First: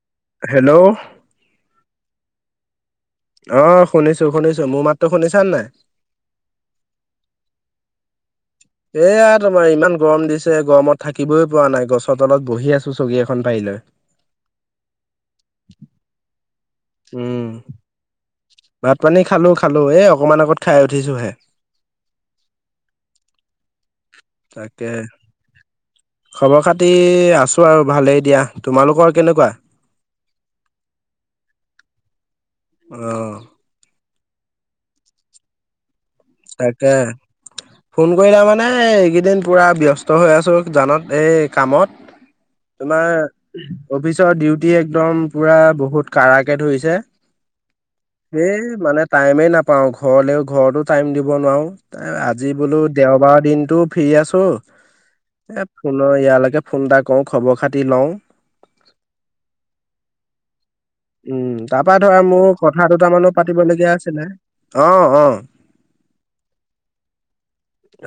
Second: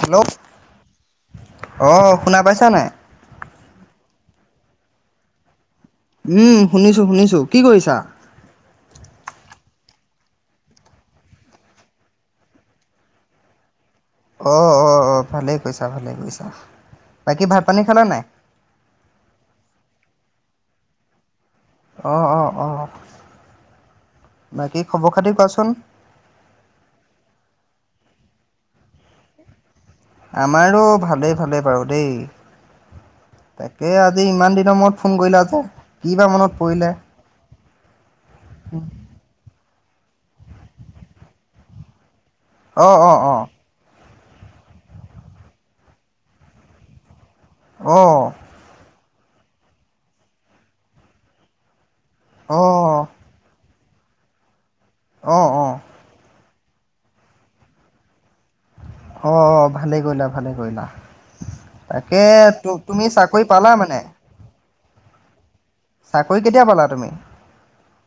Hello hello অ শুনা পাইছা নাই। অ শুনিছো শুনিছো মোৰ মাততো শুনিছা নাই উম শুনিছো শুনিছো কি কৰিছা। এয়া তোমাৰ ইমান গৰম দিছে গৰমত থাকিবই পৰা নাই গছৰ তলত বহি আছো চকী এখন পাৰি লৈ। অ অ অ ভালেই কৈছা ভালে কৈছা। উম ভাত পানী খালো খালো এ অকমান আগত খাই উঠিছো হে অ অ অ বাকী তাকে খবৰ খাতি কোৱাচোন। খবৰ খাতি আছো আৰু ভালেই দিয়া তোমালোকৰ কেনেকুৱা। আমাৰো ভালে ভালে বাৰু দেই আহ তাকে আজি ইমান দিনৰ মূৰত ফোন কৰিলাযে তাকে ফোন কৰিলো মানে এইকেইদিন পুৰা বিয়। হৈ আছো জানত এই কামত অ এবাৰ অ অ অফিচ ডিউটি একদম পুৰা বহুত কাঢ়াকে ধৰিছে অ সেই মানে টাইমেই নাপাওঁ ঘৰলৈও ঘৰতো টাইম দিব নোৱাৰো আজি অ বোলো দেওবাৰৰ দিনটো ফ্ৰী আছো অ অ এ ফোনৰ ইয়ালৈকে ফোন এটা কৰো খবৰ খাতি লওঁ অ ভালে কৰিলা ভালে কৰিলা। উম তাৰ পৰা ধৰা তাকে মোৰ কথা তুমি দুটামানো চাকৰি পালা পাতিবলগীয়া মানে? আছিলে অ অ চাকৰি কেতিয়া পালা তুমি?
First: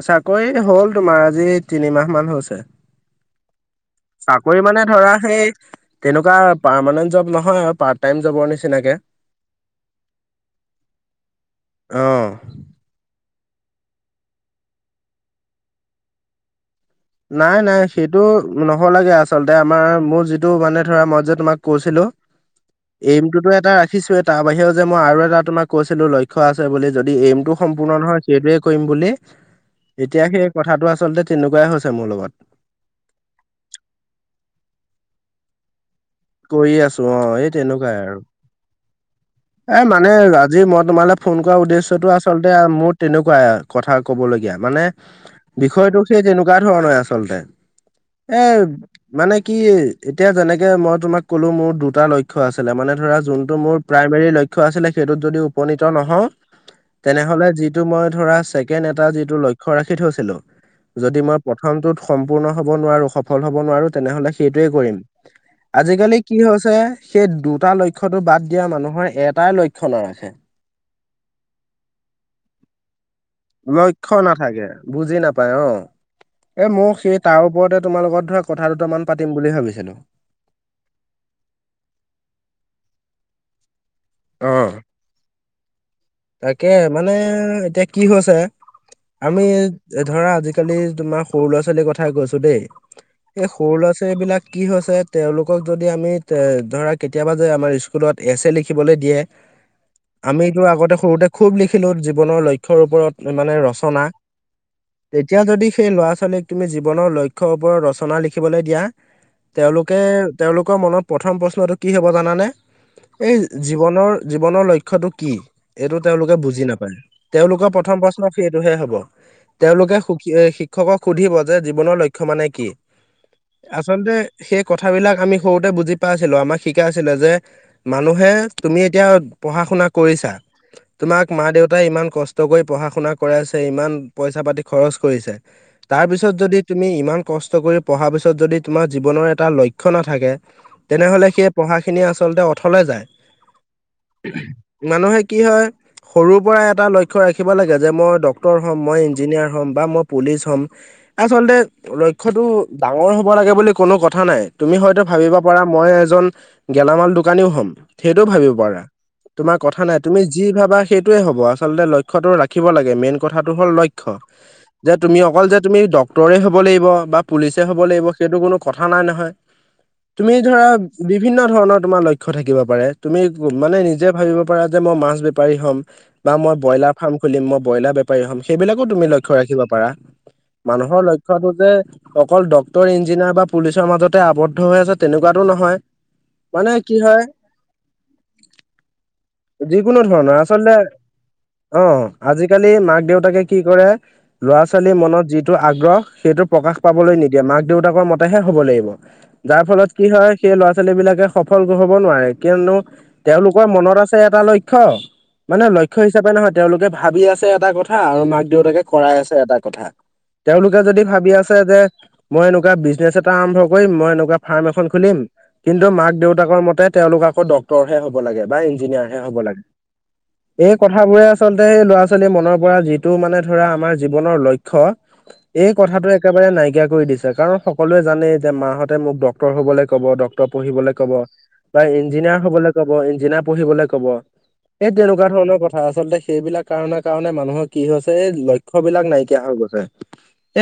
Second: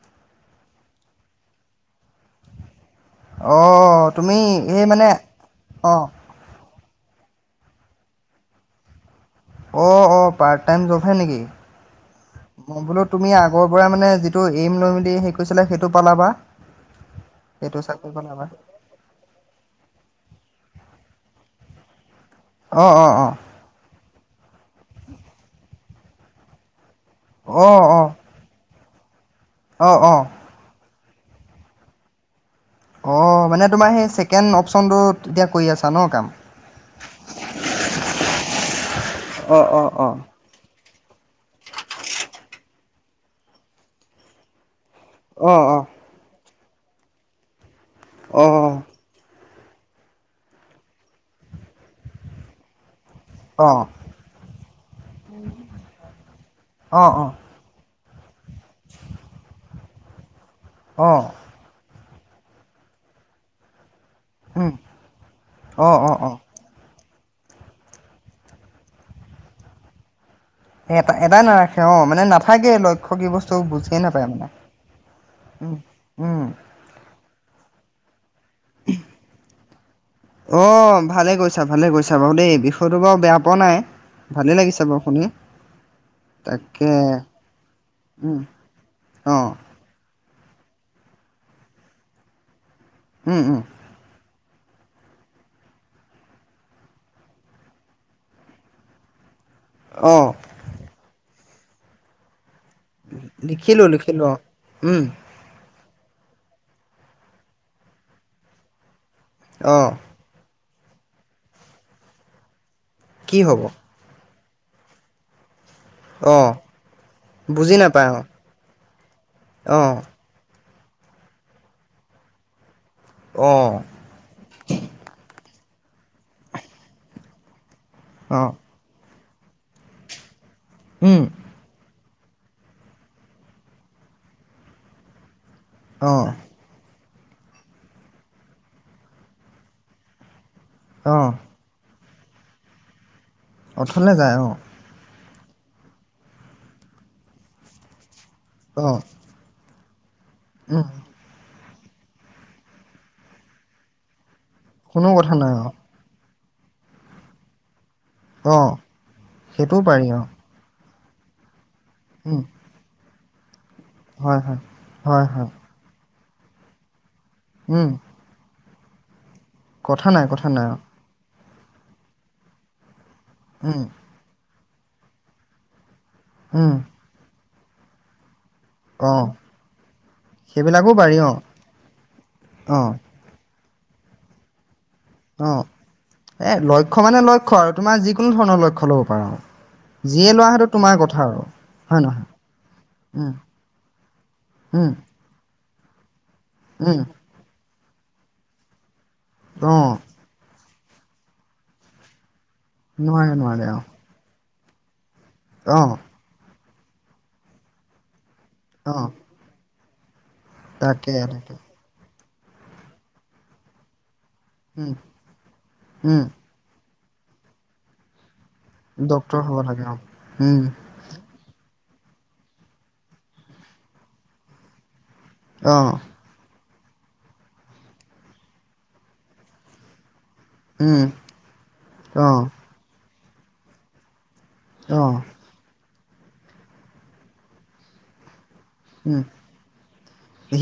চাকৰি হল তোমাৰ। আজি তিনিমাহ মান হৈছে। অ তুমি চাকৰি মানে এই ধৰা সেই অ তেনেকুৱা পাৰমানেণ্ট জব নহয় আৰু পাৰ্ট টাইম জবৰ নিচিনাকে। অ অ পাৰ্ট টাইম জবহে নেকি অ মই বোলো তুমি আগৰ পৰাই মানে যিটো এইম লৈ মেলি সেৰি কৰিছিলা সেইটো পালাবা। নাই নাই চাকৰি সেইটো পালাবা নহ'ল গে আচলতে আমাৰ মোৰ যিটো মানে ধৰা মই যে তোমাক কৈছিলো অঁ অঁ অঁ এইমটোতো এটা ৰাখিছো এ তাৰ বাহিৰেও যে মই আৰু এটা তোমাক কৈছিলো লক্ষ্য আছে বুলি যদি এইমটো অঁ সম্পূৰ্ণ অঁ নহয় সেইটোৱে কৰিম বুলি অঁ অঁ এতিয়া সেই কথাটো আচলতে তেনেকুৱাই হৈছে মোৰ লগত অ মানে তোমাৰ সেই ছেকেণ্ড অপচনটো এতিয়া কৰি আছে কৰিয়ে আছো অ এই তেনেকুৱাই আৰু অঁ এ অঁ মানে অঁ আজিৰ মদ তোমালে ফোন কৰ উদ্দেশ্যয়টো আচলতে মোৰ তেনেকুৱা কথা ক'বলগীয়া মানে অঁ বিষয়টোক সেই তেনেকুৱা ধৰণে আচলতে অঁ এ অঁ মানে কি এতিয়া যেনেকে মই তোমাক ক'লো মোৰ দুটা লক্ষ্য আছিলে মানে ধৰা যোনটো মোৰ অঁ প্ৰায় লক্ষ্য আছিলে‌ সেইটোত যদি উপনিত নহও অঁ অঁ তেনেহলে যিটো মই ধৰা চেকেণ্ড এটা যিটো লক্ষ্য ৰাখি থৈছিলো যদি অঁ মই প্ৰথমটোত সম্পূৰ্ণ হব নোৱাৰো সফল হব নোৱাৰো তেনেহলে সেইটোৱে উম কৰিম অঁ অঁ আজিকালি অঁ কি হৈছে সেই দুটা লক্ষ্যতো বাদ দিয়া মানুহৰ এটাই লক্ষণৰ আছে এটা এটা নাৰাখে অ মানে নাথাকে লক্ষ্য কি বস্তু বুজিয়ে লক্ষ্য নাপায় মানে নাথাকে বুজি নাপায় অ উম উম এ মখ তাৰ ওপৰতে তোমাৰ লগত ধৰা কথা দুটামান পাতিম বুলি ভাবিছিলো অ ভালে কৈছা ভালে কৈছা বাৰু দেই বিষয়টো বাৰু বেয়া পোৱা নাই অ ভালে লাগিছে বাৰু শুনি তাকে মানে এতিয়া কি হৈছে উম অ আমি ধৰা আজি- আজিকালি তোমাৰ সৰু ল'ৰা ছোৱালীৰ কথা কৈছো দেই উম এই উম সৰু ল'ৰা ছোৱালী বিলাক কি হৈছে তেওঁলোকক যদি আমি ধৰা কেতিয়াবা যে আমাৰ স্কুলত এছ এ লিখিবলৈ দিয়ে অ আমিতো আগতে সৰুতে খুব লিখিলো জীৱনৰ লক্ষ্য ৰ ওপৰত মানে লিখিলো ৰচনা লিখিলো অ উম তেতিয়া যদি সেই ল'ৰা ছোৱালীক তুমি জীৱনৰ লক্ষ্যৰ ওপৰত ৰচনা লিখিবলৈ দিয়া অ তেওঁলোকেল তেওঁলোকৰ মনত প্ৰথম প্ৰশ্নটো কি হ'ব জানানে এই কি হ'ব জীৱনৰ জীৱনৰ লক্ষ্যটো কি এইটো তেওঁলোকে অ বুজি নাপায় তেওঁলোকৰ বুজি প্ৰথম নাপায় অ প্ৰশ্ন সেইটোহে হব অ তেওঁলোকে সুখী শিক্ষকক সুধিব যে জীৱনৰ লক্ষ্য মানে কি অ আচলতে সেই কথাবিলাক আমি স বুজি পাইছিলো আমাক শিকাই আছিলে যে মানুহে অ তুমি এতিয়া পঢ়া শুনা কৰিছা উম তোমাক মা দেউতাই ইমান কষ্ট কৰি পঢ়া শুনা কৰাই আছে ইমান পইচা পাতি খৰচ কৰিছে তাৰ অ পিছত যদি তুমি ইমান কষ্ট কৰি পঢ়া পিছত যদি তোমাৰ জীৱনৰ এটা লক্ষ্য নাথাকে অ তেনেহলে সেই পঢ়াখিনি আচলতে অথলে যায় অথলে যায় অ মানুহে কি হয় সৰুৰ পৰাই এটা লক্ষ্য ৰাখিব লাগে যে মই ডক্তৰ হ'ম অ মই ইঞ্জিনিয়াৰ হ'ম বা মই পুলিচ হ'ম উম আচলতে লক্ষ্যটো ডাঙৰ হ'ব লাগে বুলি কোনো কথা নাই তুমি হয়তো কোনো কথা ভাবিব নাই পাৰা অ মই এজন গেলামাল দোকানীও হ'ম সেইটো ভাবিব অ পাৰা তোমাৰ সেইটোও কথা নাই পাৰি অ তুমি যি ভাবা সেইটোয়ে হ'ব আচলতে লক্ষ্য টো উম ৰাখিব লাগে মেইন কথাটো হল লক্ষ্য হয় হয় যে তুমি হয় অকল হয় যে তুতি টক ডক্তৰেই হ'ব লাগিব বা পুলিচেই হ'ব উম লাগিব সেইটো কোনো কথা নাই নহয় কথা নাই তুমি কথা ধৰা নাই অ বিভিন্ন ধৰণৰ তোমাৰ লক্ষ্য থাকিব পাৰে তুমি মানে উম নিজে ভাবিব পাৰা যে মই মাছ বেপাৰী হম বা মই উম ব্ৰইলাৰ ফাৰ্ম খুলিম মই ব্ৰইলাৰ বেপাৰী হ'ম সেইবিলাকো তুমি অ লক্ষ্য ৰাখিব পাৰা সেইবিলাকো মানুহৰ পাৰি অ লক্ষ্যটোত যে অকল অ ডক্তৰ ইঞ্জিনিয়াৰ বা পুলিচৰ মাজতে আৱদ্ধ হৈ আছে তেনেকুৱাতো অ নহয় এ কি লক্ষ্য মানে হয় লক্ষ্য আৰু তোমাৰ যিকোনো ধৰণৰ লক্ষ্য ল'ব পাৰা যিকোনো যিয়ে ধৰণৰ লোৱা সেইটো আচলতে তোমাৰ কথা আৰু অ হয় নহয় আজিকালি মাক উম দেউতাকে কি কৰে ল'ৰা উম ছোৱালী মনত যিটো আগ গ্ৰহ সেইটো প্ৰকাশ উম পাবলৈ নিদিয়ে মাক দেউতাকৰ মতেহে হ'ব লাগিব যাৰ অ ফলত কি হয় সেই ল'ৰা ল'ৰা ছোৱালী বিলাকে সফল হব নোৱাৰে কিয়নো নোৱাৰে তেওঁলোকৰ নোৱাৰে অ মনত আছে এটা লক্ষ্য মানে অ লক্ষ্য হিচাপে নহয় তেওঁলোকে ভাবি আছে এটা কথা আৰু মাক দেউতাকে অ কৰাই আছে এটা কথা তেওঁলোকে যদি তাকে ভাবি তাকে আছে যে মই এনেকুৱা বিজনেছ এটা আৰম্ভ কৰি মই এনেকুৱা ফাৰ্ম এখন উম খুলিম কিন্তু মাক উম দেউতাকৰ মতে তেওঁলোক আকৌ ডক্তৰ হে হ'ব লাগে বা ইঞ্জিনিয়াৰ এ হ'ব লাগে উম এই কথাবোৰে আচলতে এই ল'ৰা ছোৱাল কাল মনৰ পৰা যিটো মানে ধৰা আমাৰ জীৱনৰ লক্ষ্য এই অ কথাটো একেবাৰে নাইকিয়া কৈ দিছে কাৰণ সকলোৱে জানেই যে মাহঁতে মোক ডক্তৰ হ'বলৈ ক'ব ড ডক্তৰ পঢ়িবলে উম কব বা অ ইঞ্জিনিয়াৰ হবলৈ কব ইঞ্জিনিয়াৰ পঢ়িবলে কব এই অ তেনেকোৱা ধৰণৰ কথা আচলতে সেইবিলাক কাৰণে কাৰণে মানুহৰ কি হৈছে এই লক্ষ্য ল বিলাক উম নাইকিয়া হৈ গৈছে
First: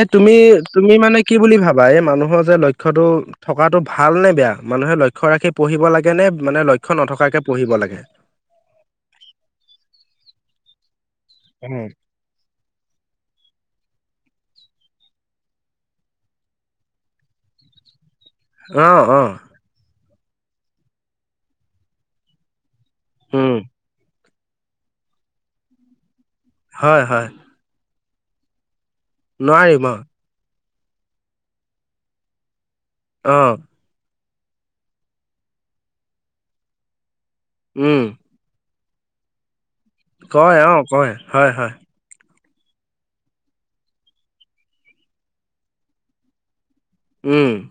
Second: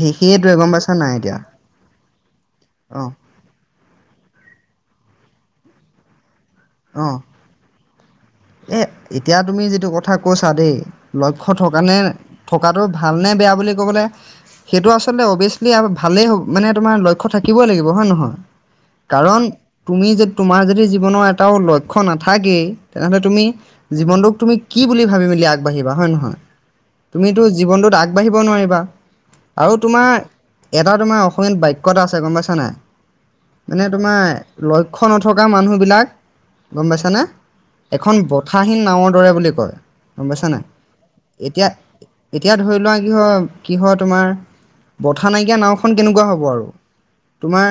এ সেই তুমি সেইটোৱে গম তুমি পাইছা নাই মানে কি এতিয়া বুলি ভাবা এই মানুহ যে অ লক্ষ্যটো থকাটো ভাল নে বেয়া মানুহে লক্ষ্য ৰাখি পঢ়িব লাগে নে মানে লক্ষ্য অ নথকাকে পঢ়িব লাগে এ এতিয়া তুমি যিটো কথা কৈছা দেই লক্ষ্য থকা নে থকাটো ভালনে বেয়া বুলি ক'বলে সেইটো আচলতে অভিয়াচলি ভালেই হব মানে তোমাৰ লক্ষ্য থাকিবই লাগিব হয় নহয় অ অ কাৰণ তুমি যে তোমাৰ যদি জীৱনৰ এটাও লক্ষ্য নাথাকেই তেনেহ'লে তুমি উম জীৱনটোক তুমি কি বুলি ভাবি মেলি আগবাঢ়িবা হয় নহয় হয় হয় তুমিতো জীৱনটোত আগবাঢ়িব নোৱাৰিবা আৰু নোৱাৰিম অ তোমাৰ এটা তোমাৰ অসমীয়াত বাক্য এটা আছে গম পাইছা নাই অ মানে তোমাৰ লক্ষ্য নথকা মানুহবিলাক গম পাইছানে উম এখন বথাহীন নওৰ দৰে বুলি কয় গম পাইছা কয় নাই অ কয় হয় এতিয়া হয় এতিয়া ধৰি লোৱা কি হয় কি হয় তোমাৰ বথা নাইকিয়া নাওখন কেনেকোৱা হ'ব আৰু উম তোমাৰ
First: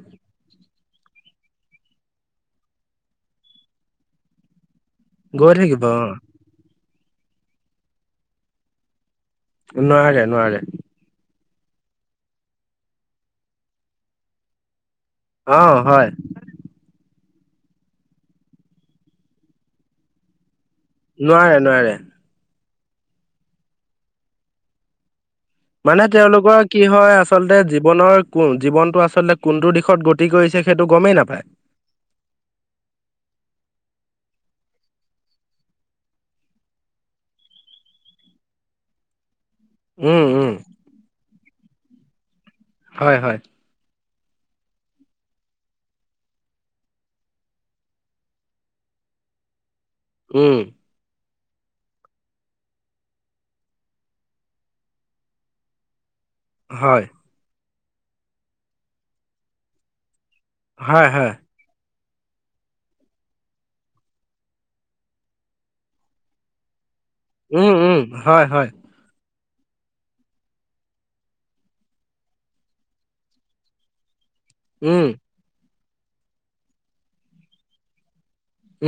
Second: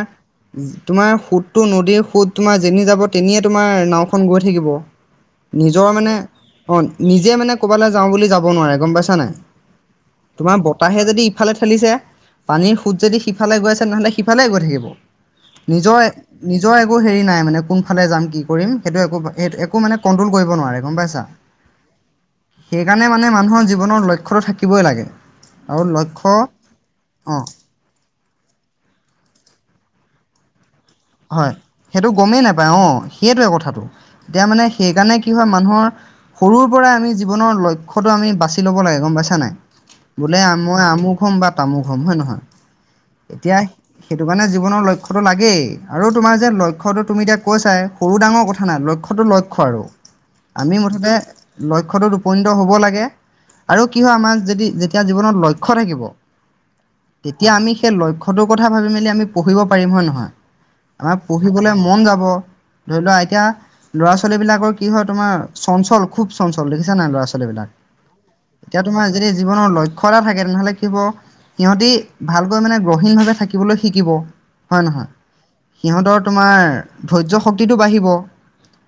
তোমাৰ সোতটো নদীৰ সোত তোমাৰ যেনি যাব তেনিয়ে তোমাৰ নাওখন গৈ থাকিব গৈয়ে থাকিব নিজৰ অ মানে অ নিজে মানে ক'ৰবালৈ যাও বুলি যাব নোৱাৰে গম পাইছা নাই নোৱাৰে নোৱোৰে সিফালে থেলিছে পানীৰ সুঁত যদি সিফালে গৈ আছে নহ'লে সিফালে গৈ থাকিব অ নিজৰ হয় নিজৰ একো হেৰি নাই মানে কোনফালে যাম কি কৰিম সেইটো একো একো মানে কণ্ট্ৰল কৰিব নোৱাৰে গম পাইছা? নোৱাৰে নোৱাৰে সেইকাৰণে মানে মানুহৰ জীৱনৰ লক্ষ্য থাকিবই লাগে আৰু মানে লক্ষ্য তেওঁলোকৰ কি হয় অ আচলতে জীৱনৰ কোন জীৱনটো আচলতে কোনটো দিশত গতি কৰিছে সেইটো গমেই নাপায় হয় সেইটো গমেই নাপায় অ সেইটোৱে কথাটো। এতিয়া মানে সেইকাৰণে কি হয় মানুহৰ সৰুৰ পৰাই আমি জীৱনৰ লক্ষ্যটো আমি বাচি ল'ব লাগে গম পাইছা নাই। উম বোলে উম মই আমুক হম বা তামোক হম হয় নহয় হয় হয় এতিয়া সেইটো কাৰণে জীৱনৰ লক্ষ্যটো লাগেই। আৰু তোমাৰ যে লক্ষ্যটো তুমি এতিয়া কৈছাই সৰু ডাঙৰ কথা নাই লক্ষ্যটো লক্ষ্য আৰু। উম আমি মুঠতে লক্ষ্যটোত উপনীত হ'ব লাগে আৰু কি হয় আমাৰ যদি যেতিয়া জীৱনত লক্ষ্য থাকিব। হয় তেতিয়া আমি সেই লক্ষ্যটোৰ কথা ভাবি মেলি আমি পঢ়িব পাৰিম হয় নহয়। হয় আমাৰ হয় পঢ়িবলৈ মন যাব। ধৰি লোৱা এতিয়া ল'ৰা ছোৱালী বিলাকৰ কি হয় তোমাৰ চঞ্চল খুব চঞ্চল দেখ নাই ল'ৰা ছোৱালী বিলাক উম উম হয় হয় এতিয়া তোমাৰ যদি জীৱনৰ লক্ষ্য এটা থাকে তেনেহলে কি হব সিহঁতি ভালকৈ মানে গ্ৰহীণ ভাৱে থাকিবলৈ শিকিব হয় উম নহয় সিহঁতৰ তোমাৰ ধৈৰ্য শক্তিটো বাঢ়িব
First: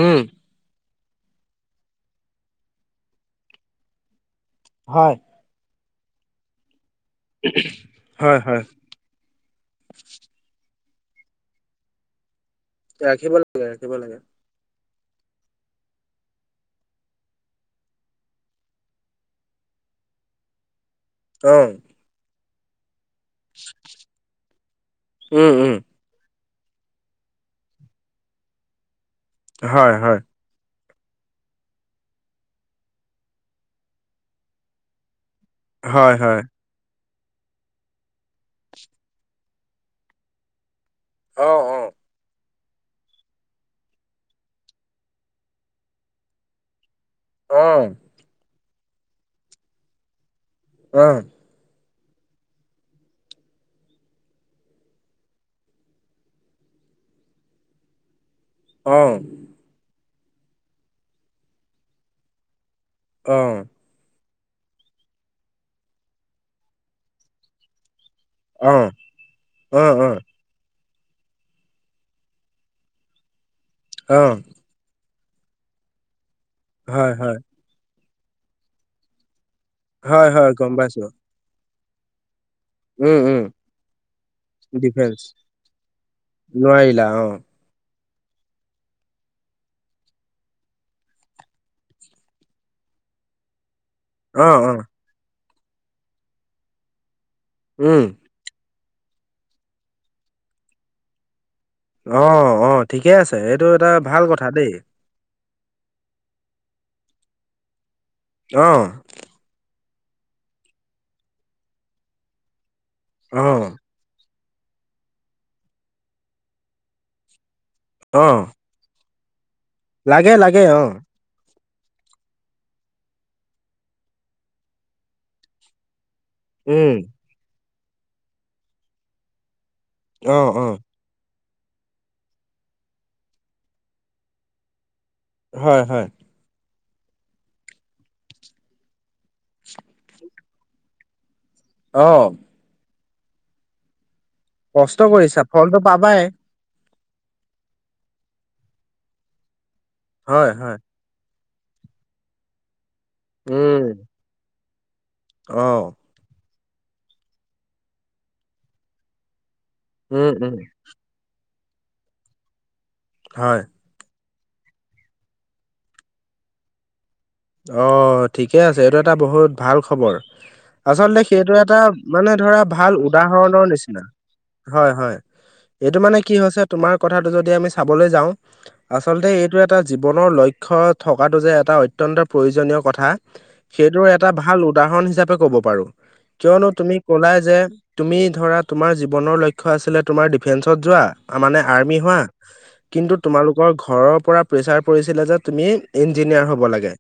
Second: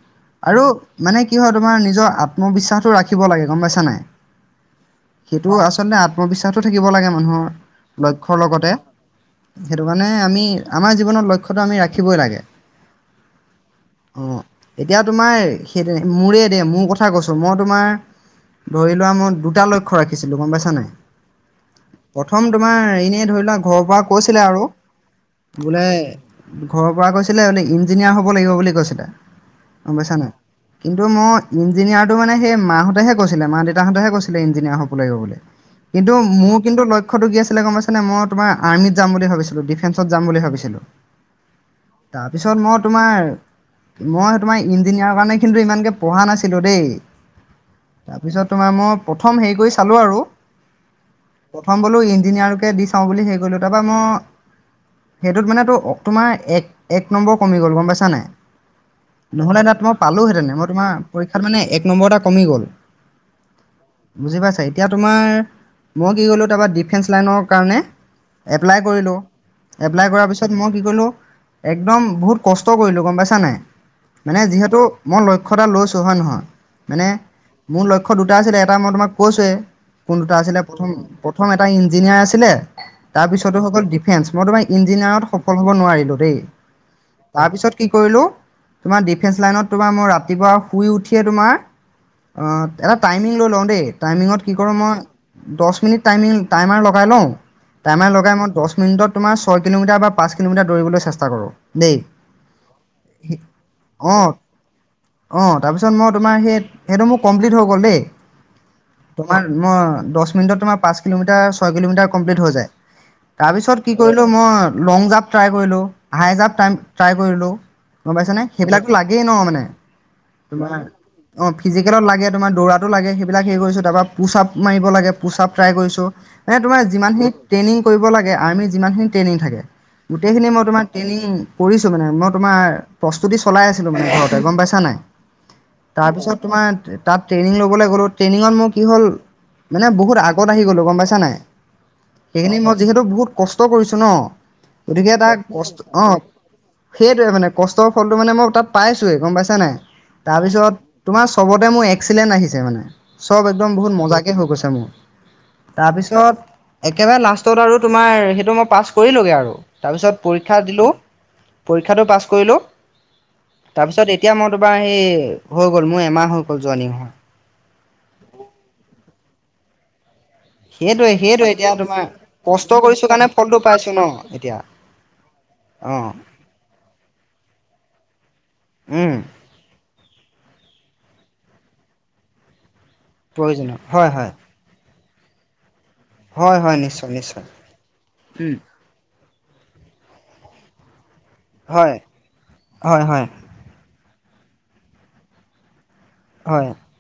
উম আৰু মানে কি হয় তোমাৰ নিজৰ আত্মবিশ্বাসতো ৰাখিব লাগে গম পাইছা নাই হয় সেইটো আচলতে আত্মবিশ্বাসো থাকি থাকিব লাগে মানুহৰ হয় লক্ষ্যৰ হয় লগতে সেইটো কাৰণে আমি আমাৰ জীৱনত লক্ষ্য টো আমি ৰাখিবই লাগে। ৰাখিব লাগে ৰাখিব লাগে। অ এতিয়া তোমাৰ সেই মোৰে দে মোৰ কথা কৈছো মই তোমাৰ ধৰি লোৱা মই দুটা লক্ষ্য ৰাখিছিলো গম পাইছা নাই? অহ। প্ৰথম তোমাৰ এনে ধৰি লোৱা ঘৰৰ পৰা কৈছিলে আৰু উম উম বোলে ঘৰৰ পৰা কৈছিলে মানে ইঞ্জিনিয়াৰ হ'ব লাগিব বুলি কৈছিলে। গম হয় পাইছা হয়। নাই কিন্তু মই ইঞ্জিনিয়াৰটো মানে সেই মাহঁতেহে কৈছিলে মা দেউতাহঁতেহে কৈছিলে ইঞ্জিনিয়াৰ হ'বলৈ গিবলৈ। হয় কিন্তু হয় মোৰ কিন্তু লক্ষ ক্ষ্যটো কি আছিলে গম পাইছে নে মই তোমাৰ আৰ্মিত যাম বুলি ভাবিছিলো, ডিফেন্সত যাম ভাবিছিলো। অহ অ। ছত মই তোমাৰ, মই তোমাৰ ইঞ্জিনিয়াৰৰ কাৰণে কিন্তু ইমানকে পঢ়া নাছিলো দেই। অহ। তাৰপিছত তোমাৰ মই প্ৰথম হেৰি কৰি চালো আৰু। আহ। প্ৰথম বোলো ইঞ্জিনিয়াৰকে দি চাওঁ বুলি হেৰি কৰিলোঁ, তাৰপৰা মই সেইটোত মানে তো অ তোমাৰ এক এক নম্বৰ কমি গ'ল গম পাইছা নাই? অ নহলে দ তোমাক পালোহেতেনে, মই তোমাৰ পৰীক্ষাত মানে এক নম্বৰ এটা কমি গ'ল। অ। বুজি পাইছে? এতিয়া তোমাৰ মই কি কৰিলোঁ তাৰপৰা ডিফেন্স লাইনৰ কাৰণে এপ্লাই অ', কৰিলো, অ', এপ্লাই অ', কৰাৰ পিছত মই কি কৰিলোঁ, একদম বহুত কষ্ট কৰিলোঁ গম পাইছা নাই? মানে অ', যিহেতু মই লক্ষ্য এটা লৈছোঁ হয় নহয়? মানে হয়, হয়, মোৰ লক্ষ্য দুটা আছিলে এটা মই তোমাক কৈছোৱেই কোন হয়, দুটা হয়, আছিলে গম প্ৰথম পাইছো। প্ৰথম টা ইঞ্জিনিয়াৰ আছিলে উম, উম, তাৰপিছতো হয় গল ডিফেন্স, মই তোমাৰ ডিফেন্স ইঞ্জিনিয়াৰত স সফল হব নোৱাৰিলো দেই, নোৱাৰিলা অ', তাৰপিছত কি কৰিলোঁ, তোমাৰ ডিফেন্স লাইনত তোমাৰ মই ৰাতিপুৱা শুই উঠিয়ে তোমাৰ অ এটা টাইমিং লৈ লওঁ দেই। টাইমিঙত কি অ', কৰোঁ, অ', মই দশ মিনিট টাইমিং টাইমাৰ লগাই লওঁ, উম, টাইমাৰ লগাই মই দশ মিনটত তোমাৰ ছয় কিলোমিটাৰ বা পাঁচ কিলমিটাৰ দৌৰিবলৈ চেষ্টা কৰো। অ অ ঠিকেই আছে এইটো এটা ভাল কথা দেই। অঁ তাৰপিছত মই তোমাৰ সেই সেইটো মোৰ কমপ্লিট হৈ গ'ল দেই। অ', তোমাৰ মই দশ মিনিটত তোমাৰ পাঁচ কিলোমিটাৰ, ছয় কিলোমিটাৰ কমপ্লিট হৈ যায়। অ', তাৰপিছত কি কৰিলোঁ মই লং জাম্প ট্ৰাই কৰিলো, হাই জাম্প ট্ৰাই কৰিলো, গম পাইছা নে অ', সেইবিলাক লা একেই ন মানে। লাগে লাগে অ' অ ফিজিকেলত লাগে, তোমাৰটো লাগে, সেইবিলাক হেৰিছোঁ তাৰপৰা পোচ আ'প মাৰিব লাগে পোচআপ ট্ৰাই কৰিছোঁ। মানে তোমাৰ উম, যিমানখিনি ট্ৰেইনিং কৰিব লাগে আৰ্মিত যিমানখিনি ট্ৰেইনিং থাকে গোটেইখিনি অ', মই অ', তোমাৰ ট্ৰেইনিং কৰিছো মানে মই তোমাৰ, প্ৰস্তুতি চলাই আছিলো মানে ঘৰতে গম পাইছা নাই? হয়, হয়, তাৰপিছত তোমাৰ তাত ট্ৰেইনিং ল'বলৈ গ'লো, ট্ৰেইনিঙত মোৰ কি হ'ল মানে বহুত আগত আহি গলো গম পাইছা নাই? অ', সেইখিনি মই যিহেতু বহুত কষ্ট কৰিছো ন? কষ্ট গতিকে এটা কৰিছা কষ্ট ফলটো অ পাবাই সেইটোৱে মানে কষ্টৰ ফলটো মানে মই তাত পাইছোৱেই গম পাইছা নাই? হয়, তাৰপিছত হয়, তোমাৰ চবতে মোৰ এক্সিলেণ্ট আহিছে মানে, চব একদম উম, বহুত মজাকে হৈ গৈছে মোৰ। অ', তাৰপিছত, একেবাৰে লাষ্টত আৰু তোমাৰ সেইটো মই পাছ কৰিলোগে আৰু। তাৰপিছত উম, উম, পৰীক্ষা দিলো, পৰীক্ষাটো পাছ কৰিলো, হয়, তাৰপিছত এতিয়া মই তোমাৰ সেই হৈ গ'ল মোৰ এমাহ হৈ গ'ল জয়নিং। অ ঠিকে আছে এইটো এটা বহুত ভাল খবৰ। সেইটোৱে আচলতে সেইটোৱে সেইটো এতিয়া এটা তোমাৰ মানে ধৰা কষ্ট ভাল কৰিছো কাৰণে ফলটো উদাহৰণৰ পাইছো নিচিনা ন এতিয়া হয় হয়। অ এইটো মানে কি হৈছে তোমাৰ কথাটো যদি আমি চাবলৈ যাওঁ, উম আচলতে এইটো এটা জীৱনৰ লই ক্ষ্য থকাটো যে এটা অত্যন্ত প্ৰয়োজনীয় কথা, প্ৰয়োজনীয় সেইটোৰ হয় এটা হয় ভাল উদাহৰণ হি হিচাপে ক'ব‌ পাৰো। হয় কিয়নো হয় তুমি নিশ্চয় কলাই নিশ্চয় যে তুমি ধ'ৰা তোমাৰ জিৱ বনৰ লক্ষ্য আছিলে তোমাৰ ডিফ্ৰেন্সত যোৱা, মানে হয় আৰ্মি হোৱা হয় কিন্তু হয় তোমালোকৰ ঘৰৰ পৰা প্ৰেছাৰ পৰিছিলে যে তুমি ইঞ্জিনিয়াৰ হ'ব হয় লাগে,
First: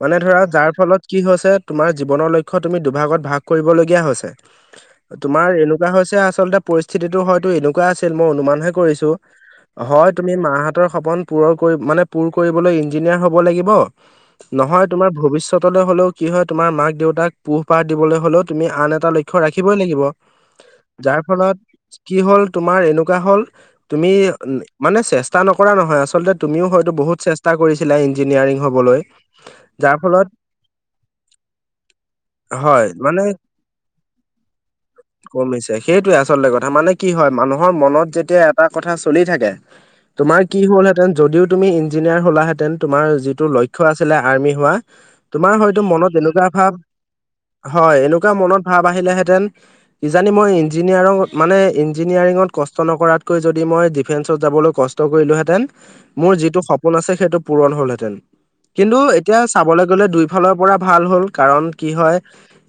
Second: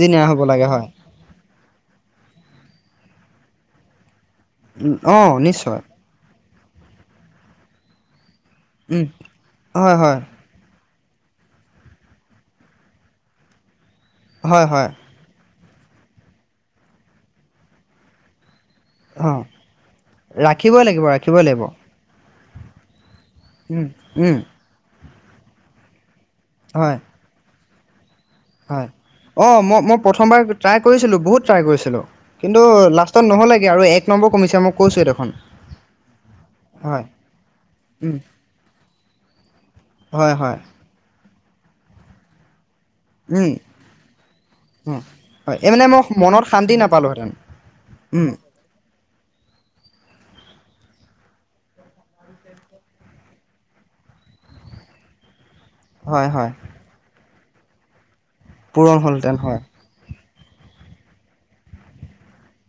মানে ধৰা হ'ব লাগে যাৰ হয় ফলত কি যে তোমাৰ জীৱনৰ লক্ষ্য তুমি দুভাগত ভাগ কৰিবলগীয়া হৈছে। অঁ তোমাৰ নিশ্চয় এনেকুৱা হৈছে আচলতে পৰিস্থিতিতটো হয়োতো এনেকুৱা আছিল। মই অনুমানহে উম, কৰিছো। হয় তুমি মাহাত সপন পূৰণ মানে পূৰ কৰিবলৈ ইঞ্জিনিয়াৰ হ'ব লাগিব হয় নহয় হয় তোমাৰ ভিতচ ত হ'লেও কি হয় তোমাৰ মাক দেউতাক পোহপাৰ দিবলৈ হ'লেও তুমি আন এটা লক্ষয় অঁ ৰাখিবই লাগিব। ৰাখিবই লাগিব যাৰ ৰাখিবই লাগিব ফলত কি হ'ল তোমাৰ এনেকুৱা হ'ল উম, তুমি উম, মানে চেষ্টা চেষ্টা নকৰা নহয় আচলতে তুমিও হয়তো হয় বহুত চেষ্টা কৰিছিলা। ইঞ্জিনিয়াৰিং হ'বলৈ অ' মই যাৰ মই ফলত প্ৰথমবাৰ ট্ৰাই কৰিছিলো, ‌বহুত ট্ৰাই কৰিছিলো কিন্তু হয় লাষ্টত মানে নহ'লেগৈ আৰু এক নম্বৰ কমিছে মই কৈছোঁৱেই দেখোন কমিছে সেইটোয়ে আচলতে কথা মানে কি হয় মানুহৰ মনত উম, যেতিয়া এটা কথা চলি থাকে হয় তুমাৰ কি হয় হল হেঁতেন যদিও তুমি ইঞ্জিনিয়াৰ হলা হেতেন তোমাৰ যিটো উম, লক্ষ আছে আৰ্মি হোৱা উম, তোমাৰ হয় এই হয়তো মানে মই মনত এনেকুৱা ভাৱ শান্তি নাপালোহেঁতেন হয় উম, এনেকুৱা মনত ভাৱ আহিলেহেঁতেন। কিজানি মই ইঞ্জিন ইঞ্জিনিয়াৰ মানে ইঞ্জিনিয়াৰিঙত কষ্ট নকৰাতকৈ যদি মই ডিফেন্সত যাবলৈ কষ্ট কৰিলোহেঁতেন হয় মোৰ হয় যিটো সপোন আছে। সেইটো পূৰণ হ'লহেতেন। পূৰণ কিন্তু হ'লহেঁতেন এতিয়া হয় চাবলৈ গ'লে দুই ভাল হ'ল কাৰণ কি হয়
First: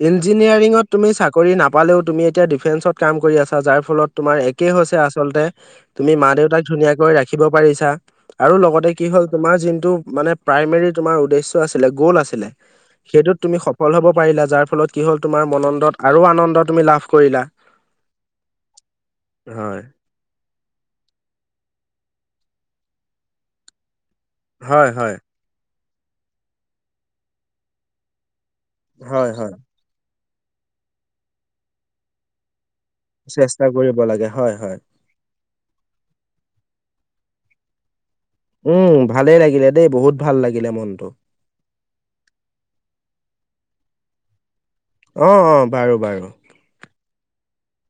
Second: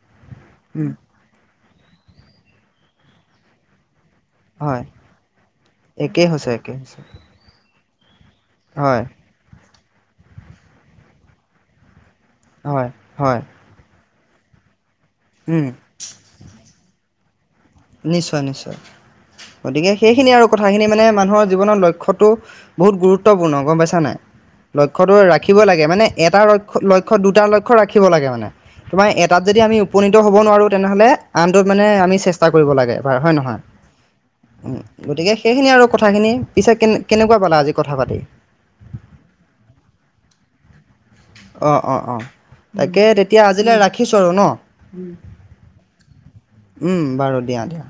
ইঞ্জিনিয়াৰিংত উম, তুমি চাকৰি না পালেও তুমি এতিয়া ডিফেন্সত কাম কৰি আছা যাৰ ফলত তোমাৰ একেই হয় হৈছে আচলতে তুমি একেই মা হৈছে দেউতাক একেই হৈছে ধুনীয়াাকৈ ৰাখিব পাৰিছা, আৰু লগতে হয় কি হ'ল তোমাৰ যোনটো মানে প্ৰাইমেৰী তোমাৰ উদ্দেশ্য আছিলে, গ'ল আছিলে, হয় সেইটোত হয় তুমি সফল হব পাৰিলা যাৰ ফলত কি হ'ল তোমাৰ উম, মনন্দত আৰু আনন্দ তুমি লাভ কৰিলা নিশ্চয় নিশ্চয়। হয় গতিকে সেইখিনি আৰু কথাখিনি মানে মানুহৰ জীৱনৰ লক্ষ্যত বহুত গুৰুত্বপূৰ্ণ গম পাইছা নাই? হয় লক্ষটো হয় ৰাখিব লাগে মানে এটা লক্ষ লক্ষ্য দুটা লক্ষ্য ৰাখিব লাগে মানে তোমাৰ হয় এটাত হয় যদি আমি উপনীত হ'ব নোৱাৰো তেনেহলে আনটোত মানে আমি চেষ্টা কৰিব লাগে হয় নহয়। চেষ্টা কৰিব লাগে হয় উ হয় গতিকে সেইখিনি আৰু কথাখিনি পিছে কে কেনেকুৱা পালা আজি কথা পাতি। উম ভালেই লাগিলে দেই। বহুত ভাল লাগিলে মনটো অ' অ' অ' তাকে তেতিয়া আজিলৈ ৰাখিছো আৰু ন অ' অ' বাৰু বাৰু। বাৰু দিয়া দিয়া